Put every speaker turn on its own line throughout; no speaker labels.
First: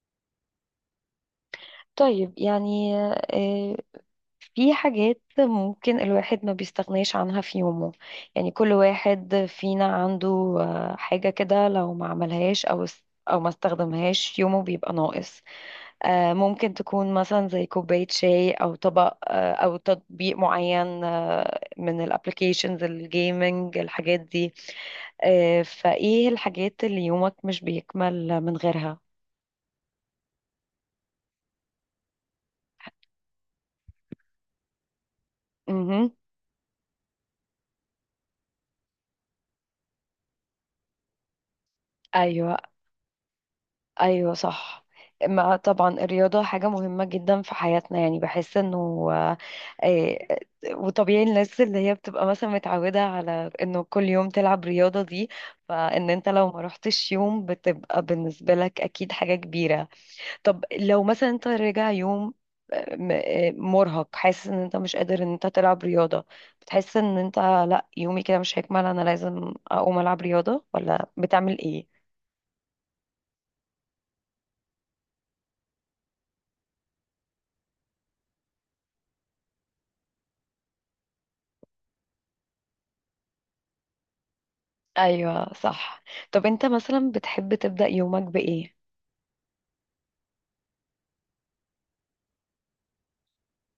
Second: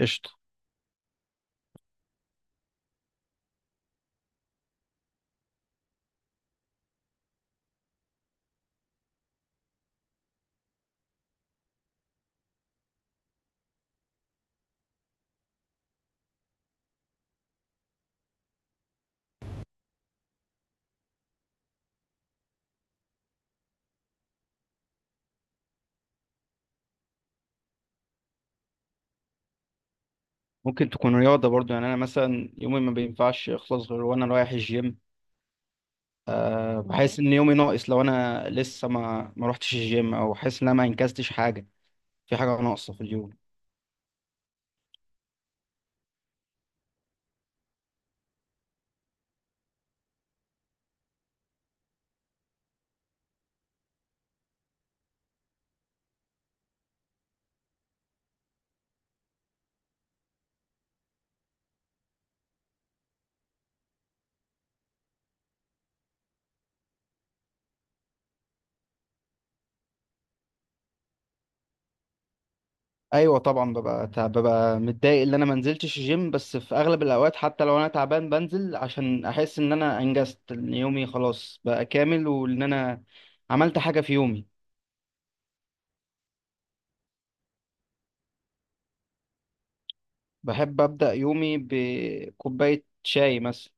قشطة.
طيب يعني آه، في حاجات ممكن الواحد ما بيستغناش عنها في يومه. يعني كل واحد فينا عنده حاجة كده لو ما عملهاش أو ما استخدمهاش يومه بيبقى ناقص. ممكن تكون مثلا زي كوباية شاي أو طبق، أو تطبيق معين، من الابليكيشنز الجيمنج الحاجات دي. فإيه الحاجات اللي يومك مش بيكمل من غيرها؟
ممكن تكون رياضة برضو. يعني أنا مثلا يومي ما بينفعش يخلص غير وأنا رايح الجيم.
مهم.
أه، بحس إن يومي ناقص لو أنا لسه ما روحتش الجيم، أو حاسس إن أنا ما أنجزتش حاجة، في
أيوه.
حاجة ناقصة في اليوم.
ايوه صح. ما طبعا الرياضة حاجة مهمة جدا في حياتنا، يعني بحس انه آه، وطبيعي الناس اللي هي بتبقى مثلا متعودة على انه كل يوم تلعب رياضة دي، فان انت لو ما رحتش يوم بتبقى بالنسبة لك اكيد حاجة كبيرة. طب لو مثلا انت راجع يوم مرهق، حاسس ان انت مش قادر ان انت تلعب رياضة، بتحس ان انت لا يومي كده مش هيكمل انا لازم اقوم العب رياضة، ولا بتعمل ايه؟
أيوة طبعا، ببقى تعب، ببقى متضايق إن أنا ما نزلتش الجيم، بس في أغلب الأوقات حتى لو أنا تعبان بنزل عشان أحس إن أنا أنجزت، إن يومي خلاص بقى كامل، وإن أنا عملت حاجة في يومي.
ايوه صح. طب انت مثلا بتحب تبدأ يومك بإيه؟
بحب أبدأ يومي بكوباية شاي مثلا،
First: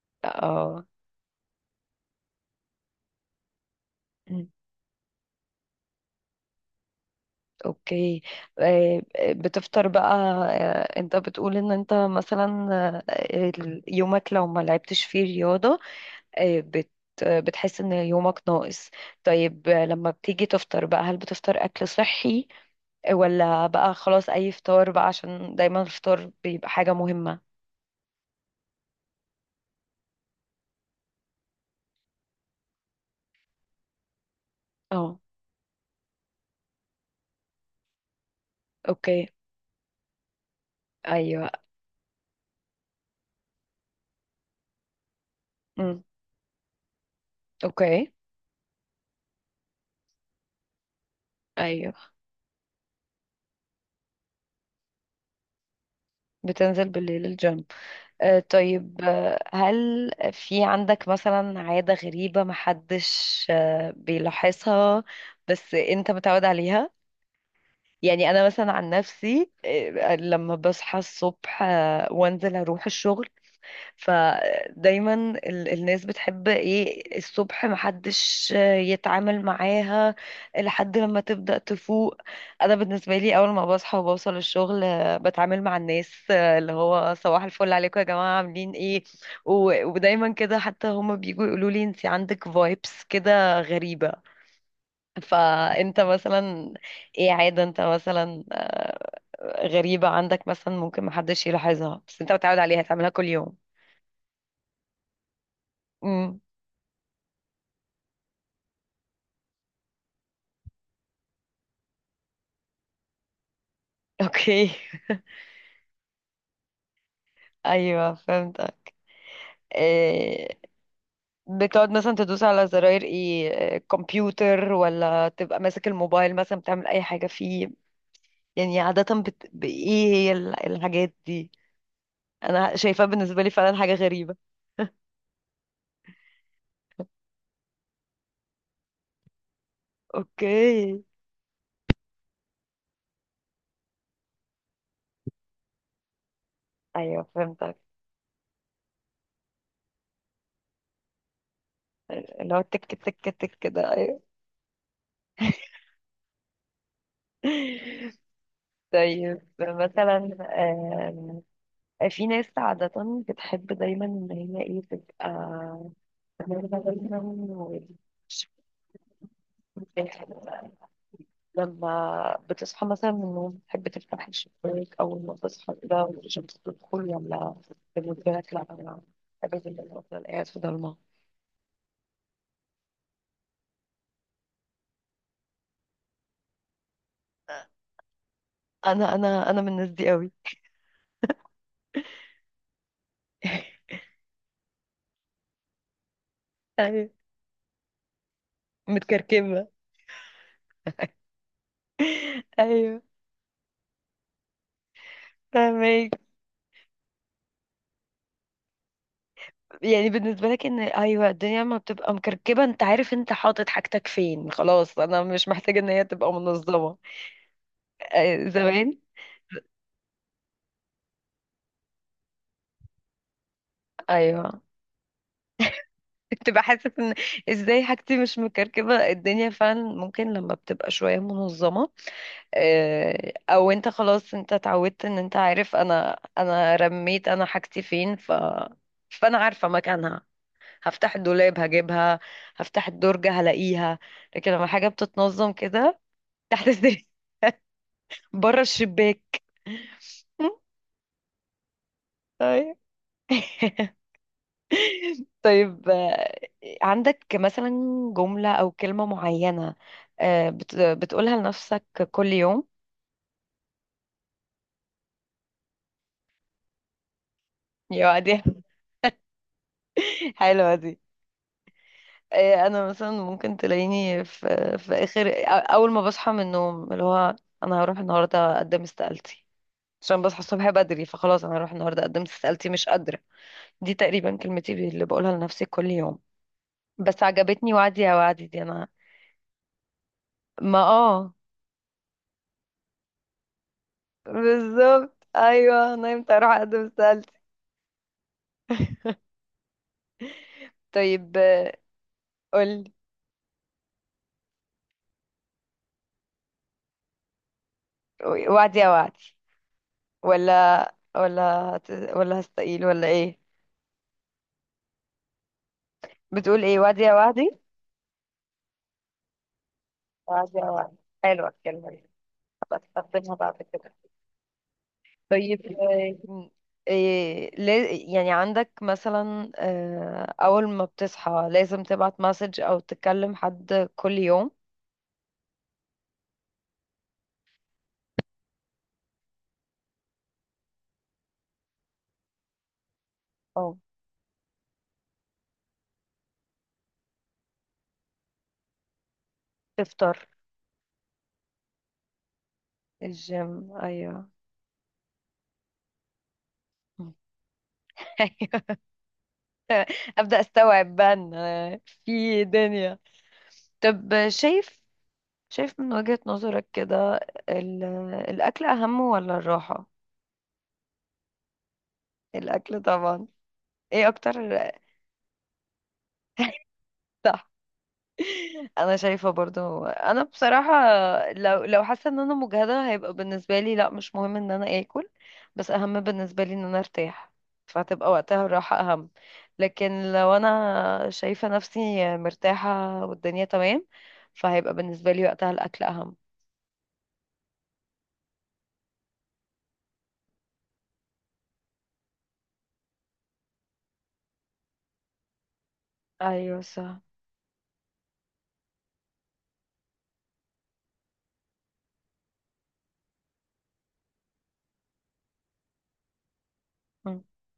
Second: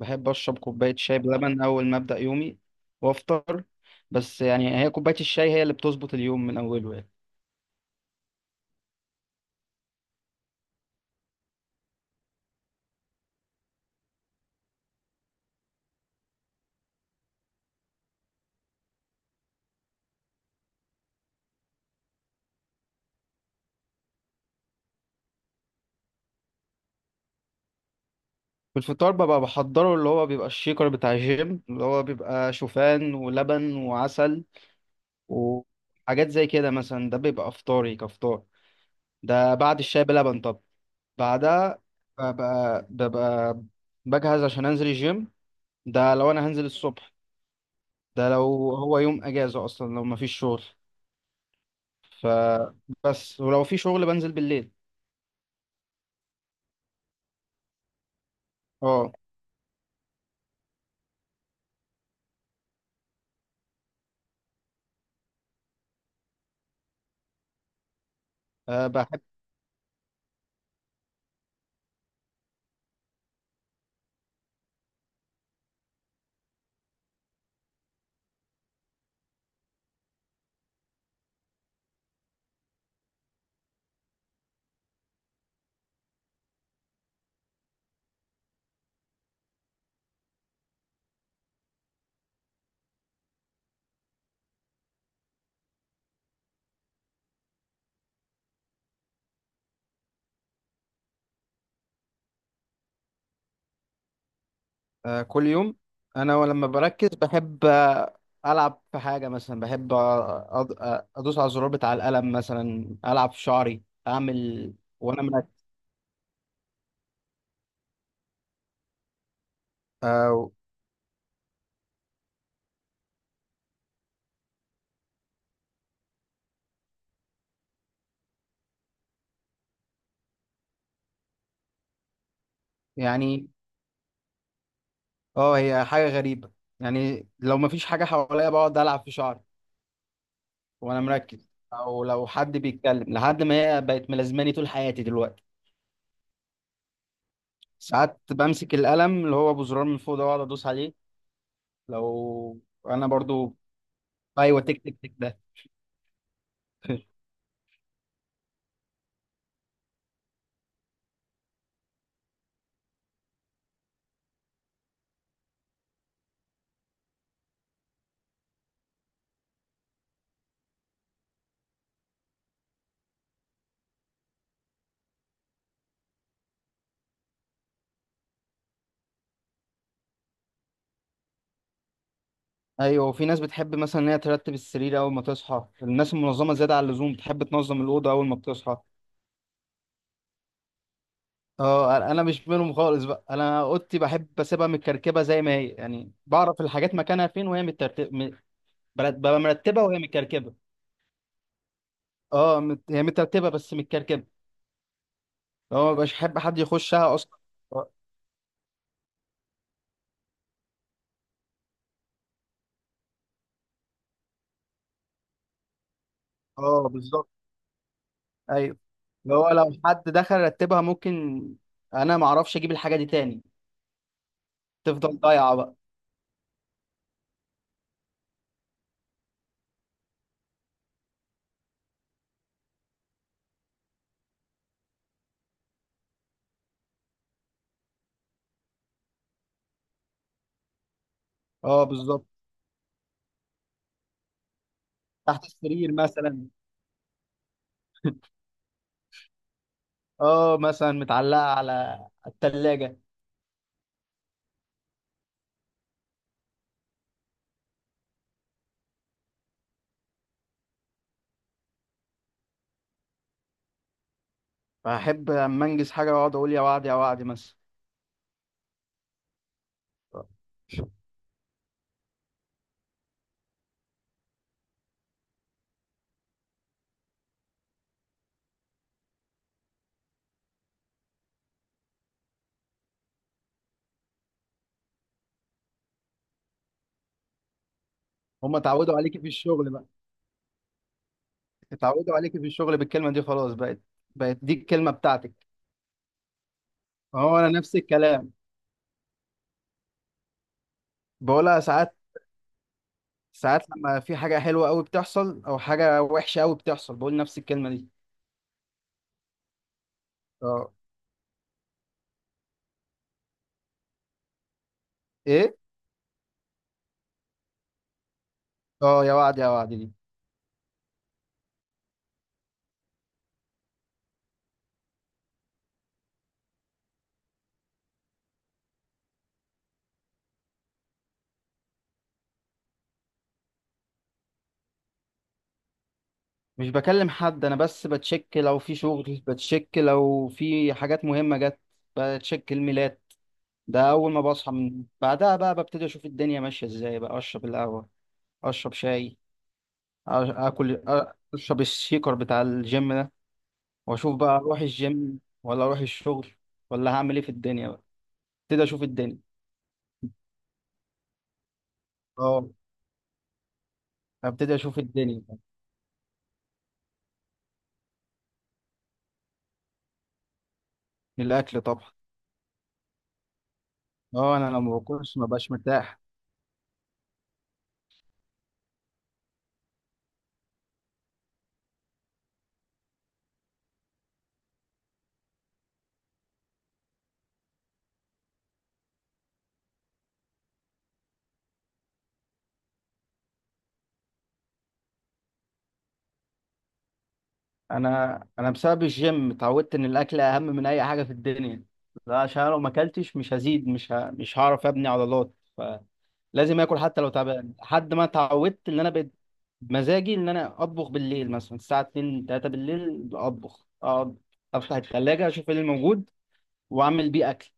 بحب اشرب
اه.
كوبايه شاي بلبن اول ما ابدا يومي، وافطر. بس
أمم،
يعني هي كوبايه الشاي هي اللي بتظبط اليوم من اوله يعني.
اوكي. آه، بتفطر بقى. انت بتقول ان انت مثلا، يومك لو ما لعبتش فيه رياضة، آه، بت بتحس ان يومك ناقص. طيب، لما بتيجي تفطر بقى هل بتفطر اكل صحي ولا بقى خلاص اي فطار بقى، عشان دايما الفطار بيبقى حاجة مهمة.
في الفطار ببقى بحضره، اللي هو بيبقى الشيكر بتاع الجيم، اللي هو بيبقى شوفان ولبن وعسل
اه.
وحاجات زي كده. مثلا ده بيبقى افطاري كفطار،
اوكي.
ده بعد الشاي بلبن. طب
ايوه.
بعدها ببقى بجهز عشان انزل الجيم.
أمم،
ده لو انا هنزل الصبح،
اوكي.
ده لو هو يوم اجازه، اصلا لو مفيش شغل.
ايوه.
ف بس ولو في شغل بنزل بالليل.
بتنزل بالليل الجيم. آه طيب،
اه،
آه هل في عندك مثلا عادة غريبة محدش بيلاحظها بس انت متعود عليها؟ يعني انا مثلا عن
بحب.
نفسي، آه لما بصحى الصبح آه وانزل اروح الشغل، فدايما الناس بتحب ايه الصبح محدش يتعامل معاها لحد لما تبدأ تفوق. انا بالنسبة لي اول ما بصحى وبوصل الشغل بتعامل مع الناس، اللي هو صباح الفل عليكم يا جماعة عاملين ايه. و- ودايما كده، حتى هما بيجوا يقولوا لي انت عندك فايبس كده غريبة. فانت مثلا ايه عادة انت مثلا غريبة عندك، مثلا ممكن محدش يلاحظها بس انت متعود عليها تعملها كل يوم.
كل يوم. انا
امم.
ولما بركز بحب العب في حاجه. مثلا بحب ادوس على الزرار بتاع القلم، مثلا العب في شعري،
اوكي.
اعمل وانا مركز.
ايوه فهمت.
آه،
إيه بتقعد مثلا تدوس على زراير ايه، كمبيوتر ولا تبقى ماسك الموبايل مثلا بتعمل اي حاجة فيه؟ يعني عادة بايه هي الحاجات دي، انا شايفاه بالنسبة
يعني
لي فعلا حاجة غريبة.
اه هي حاجه غريبه. يعني لو مفيش حاجه حواليا بقعد العب في شعري وانا
اوكي.
مركز، او لو حد بيتكلم، لحد ما هي بقت ملازماني طول حياتي دلوقتي.
ايوه فهمتك.
ساعات بمسك القلم اللي هو ابو زرار من فوق ده واقعد ادوس عليه.
اللي هو
لو
تك
انا
تك
برضو.
تك ده، ايوه.
ايوه، تك تك تك ده.
طيب مثلا، آم، في ناس عادة بتحب دايما ان هي ايه تبقى، لما بتصحى مثلا من النوم بتحب تفتح الشباك أول ما تصحى كده والشمس تدخل، ولا بالنسبة لك لأ؟ أنا بحب جدا أفضل قاعد في ضلمة.
ايوه، وفي ناس بتحب مثلا ان هي ترتب السرير اول ما تصحى، الناس المنظمه زياده عن اللزوم بتحب تنظم الاوضه اول ما بتصحى.
أنا من الناس دي قوي.
اه، أنا مش منهم خالص بقى. انا اوضتي بحب اسيبها متكركبه زي ما هي، يعني بعرف الحاجات
أيوة،
مكانها فين وهي ببقى
متكركبة.
مرتبه وهي متكركبه. اه،
أيوة
هي مترتبه بس متكركبه. اه، مبقاش
فاهمك.
احب حد يخشها اصلا. اه،
يعني بالنسبة لك إن أيوة الدنيا ما بتبقى مكركبة، أنت عارف أنت حاطط حاجتك فين، خلاص أنا مش محتاجة إن هي تبقى منظمة.
بالظبط.
آه،
ايوه،
زمان.
اللي هو لو حد دخل رتبها ممكن انا ما اعرفش اجيب الحاجه دي تاني،
أيوة.
تفضل ضايعه بقى.
بتبقى حاسة ان ازاي حاجتي مش مكركبة؟ الدنيا فعلا ممكن لما بتبقى شوية منظمة، او انت خلاص انت اتعودت ان انت عارف، انا رميت انا حاجتي فين، فانا عارفة مكانها، هفتح الدولاب
اه
هجيبها،
بالظبط.
هفتح الدرج هلاقيها. لكن لما حاجة
تحت
بتتنظم
السرير
كده
مثلا.
تحت السرير، بره الشباك.
اه مثلا متعلقة على
طيب.
التلاجة.
طيب، عندك مثلا جملة أو كلمة معينة، بتقولها لنفسك كل يوم؟
فأحب أما أنجز حاجة وأقعد أقول يا وعد يا وعد مثلا.
يا دي، حلوة دي. أنا مثلا ممكن تلاقيني في آخر، أول ما بصحى من النوم، اللي هو أنا هروح النهاردة أقدم استقالتي. عشان بصحى الصبح بدري فخلاص أنا هروح النهاردة أقدم استقالتي مش قادرة. دي تقريبا كلمتي اللي بقولها لنفسي كل يوم. بس عجبتني وعدي يا وعدي
هما
دي. أنا
اتعودوا عليكي في الشغل بقى،
ما
اتعودوا عليكي في الشغل بالكلمة دي، خلاص بقت دي الكلمة
بالظبط
بتاعتك.
أيوه، نمت أروح أقدم استقالتي.
هو أنا نفس الكلام
طيب،
بقولها ساعات،
قولي.
ساعات لما في حاجة حلوة أوي بتحصل أو حاجة وحشة أوي بتحصل بقول نفس الكلمة دي.
وعدي يا وعدي،
اه.
ولا ولا ولا هستقيل ولا ايه؟
إيه؟
بتقول ايه؟ وعدي يا وعدي.
اه، يا وعد يا وعد دي.
وعدي يا وعدي، حلوة الكلمة دي، هبقى استخدمها بعد كده. طيب، إيه يعني عندك مثلا، أول ما بتصحى لازم تبعت مسج أو تكلم حد كل يوم؟
مش بكلم حد أنا، بس بتشك لو في شغل، بتشك لو في حاجات مهمة جت، بتشك الميلاد
أو
ده اول ما بصحى. من بعدها بقى ببتدي اشوف الدنيا ماشيه ازاي، بقى اشرب القهوه، اشرب شاي، أ-
تفطر.
اكل، اشرب الشيكر بتاع الجيم ده،
الجيم
واشوف
أيوه.
بقى اروح الجيم ولا اروح الشغل، ولا هعمل ايه في الدنيا بقى. ابتدي
أيوه،
اشوف الدنيا.
أبدأ أستوعب بقى إن في
اه
دنيا. طب
ابتدي اشوف
شايف،
الدنيا.
شايف من وجهة نظرك كده، ال- الأكل أهم ولا الراحة؟
الاكل طبعا.
الأكل طبعا. ايه
اه
أكتر.
انا لو ما باكلش ما بقاش مرتاح.
صح. أنا شايفة برضو، أنا بصراحة لو لو حاسة إن أنا مجهدة هيبقى بالنسبة لي لأ مش مهم إن أنا آكل، بس أهم بالنسبة لي إن أنا أرتاح، فهتبقى وقتها الراحة أهم. لكن لو أنا شايفة نفسي مرتاحة والدنيا تمام، فهيبقى بالنسبة لي وقتها الأكل أهم.
انا بسبب الجيم اتعودت ان الاكل اهم من اي حاجه في الدنيا، لا عشان أنا لو ما اكلتش مش هزيد، مش هعرف ابني عضلات. لازم
أيوة
اكل
صح.
حتى لو تعبان، لحد ما اتعودت ان انا بقيت مزاجي ان انا اطبخ بالليل، مثلا الساعه 2 3 بالليل، اطبخ، اقعد افتح الثلاجه اشوف ايه اللي موجود واعمل
م.
بيه اكل.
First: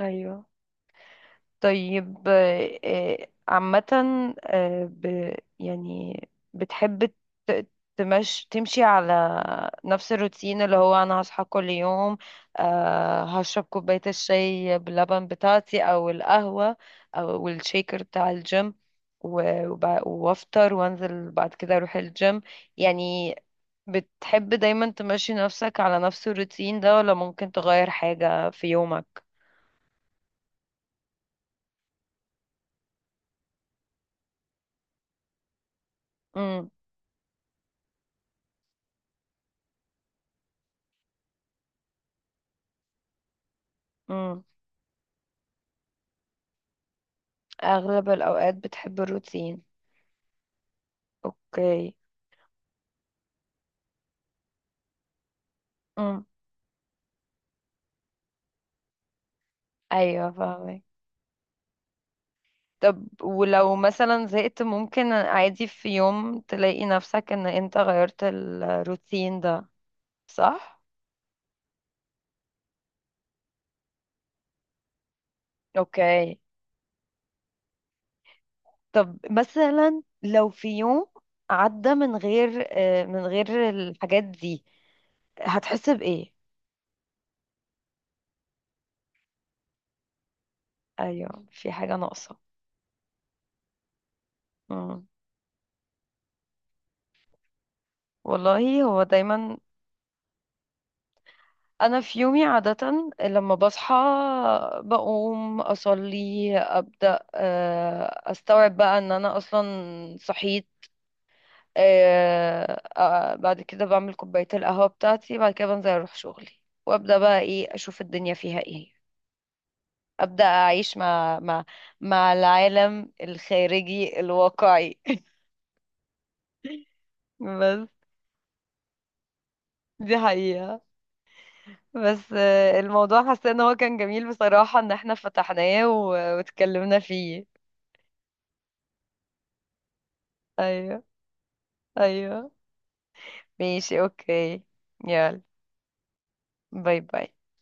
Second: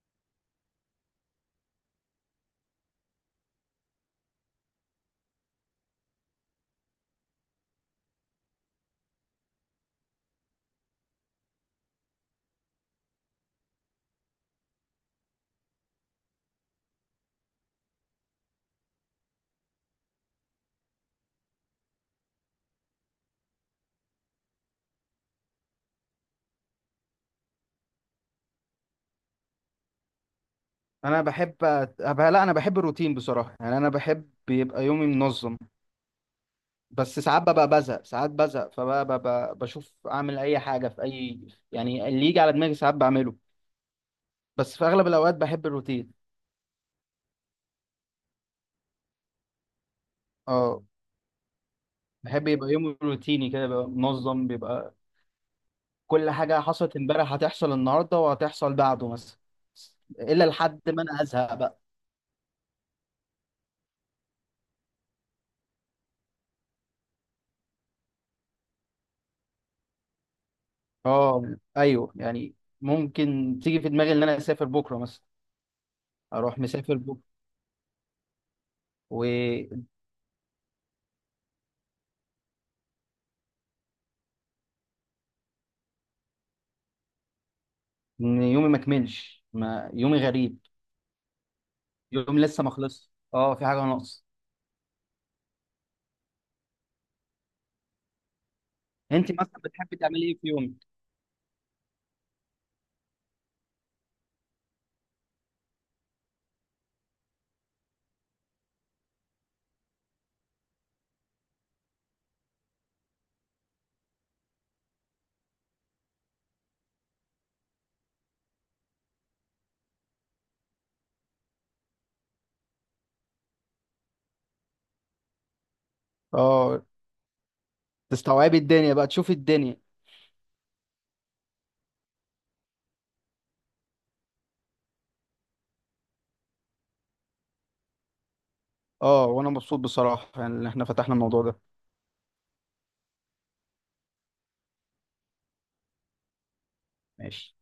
أيوة. طيب، عامة، يعني بتحب ت- تمشي على نفس الروتين، اللي هو أنا هصحى كل يوم، هشرب كوباية الشاي باللبن بتاعتي أو القهوة أو الشيكر بتاع الجيم، و- وب- وأفطر وأنزل بعد كده أروح الجيم. يعني بتحب دايما تمشي نفسك على نفس الروتين ده، ولا ممكن تغير حاجة في يومك؟
انا بحب أت- أبقى لا انا بحب الروتين بصراحه، يعني انا بحب يبقى يومي منظم. بس ساعات ببقى بزهق، ساعات بزهق فبقى ببقى بشوف اعمل اي حاجه في اي، يعني اللي يجي على دماغي ساعات بعمله.
مم.
بس في اغلب الاوقات بحب الروتين.
اغلب الاوقات بتحب الروتين.
اه،
اوكي.
بحب يبقى يومي روتيني كده، بيبقى منظم، بيبقى
امم.
كل حاجة حصلت امبارح هتحصل النهاردة وهتحصل بعده مثلا،
ايوه
إلا
فاهمك.
لحد ما أنا أزهق بقى.
طب ولو مثلا زهقت، ممكن عادي في يوم تلاقي نفسك ان انت غيرت الروتين ده. صح.
اه أيوه يعني ممكن تيجي في دماغي إن أنا أسافر بكرة مثلا،
اوكي.
أروح مسافر بكرة،
طب
وإن
مثلا لو في يوم عدى من غير، من غير الحاجات دي، هتحس بايه؟
يومي ما كملش، ما يومي غريب،
ايوه في حاجة ناقصة.
يومي لسه ما خلصش، اه في حاجة ناقص.
مم. والله هو
أنت
دايما.
مثلا بتحبي تعملي إيه في يومك؟
انا في يومي عادة لما بصحى بقوم اصلي ابدا، استوعب بقى ان انا اصلا صحيت، بعد كده بعمل كوباية القهوة بتاعتي، بعد كده بنزل اروح شغلي، وابدا بقى ايه اشوف الدنيا فيها ايه، ابدا اعيش مع مع العالم الخارجي الواقعي.
اه،
بس
تستوعبي الدنيا بقى، تشوفي الدنيا.
دي حقيقة. بس الموضوع حاسة ان هو كان جميل بصراحة ان احنا فتحناه واتكلمنا فيه.
اه وأنا مبسوط بصراحة، يعني إن إحنا
ايوه.
فتحنا الموضوع ده.
ايوه. ماشي اوكي. يلا، باي باي.
ماشي.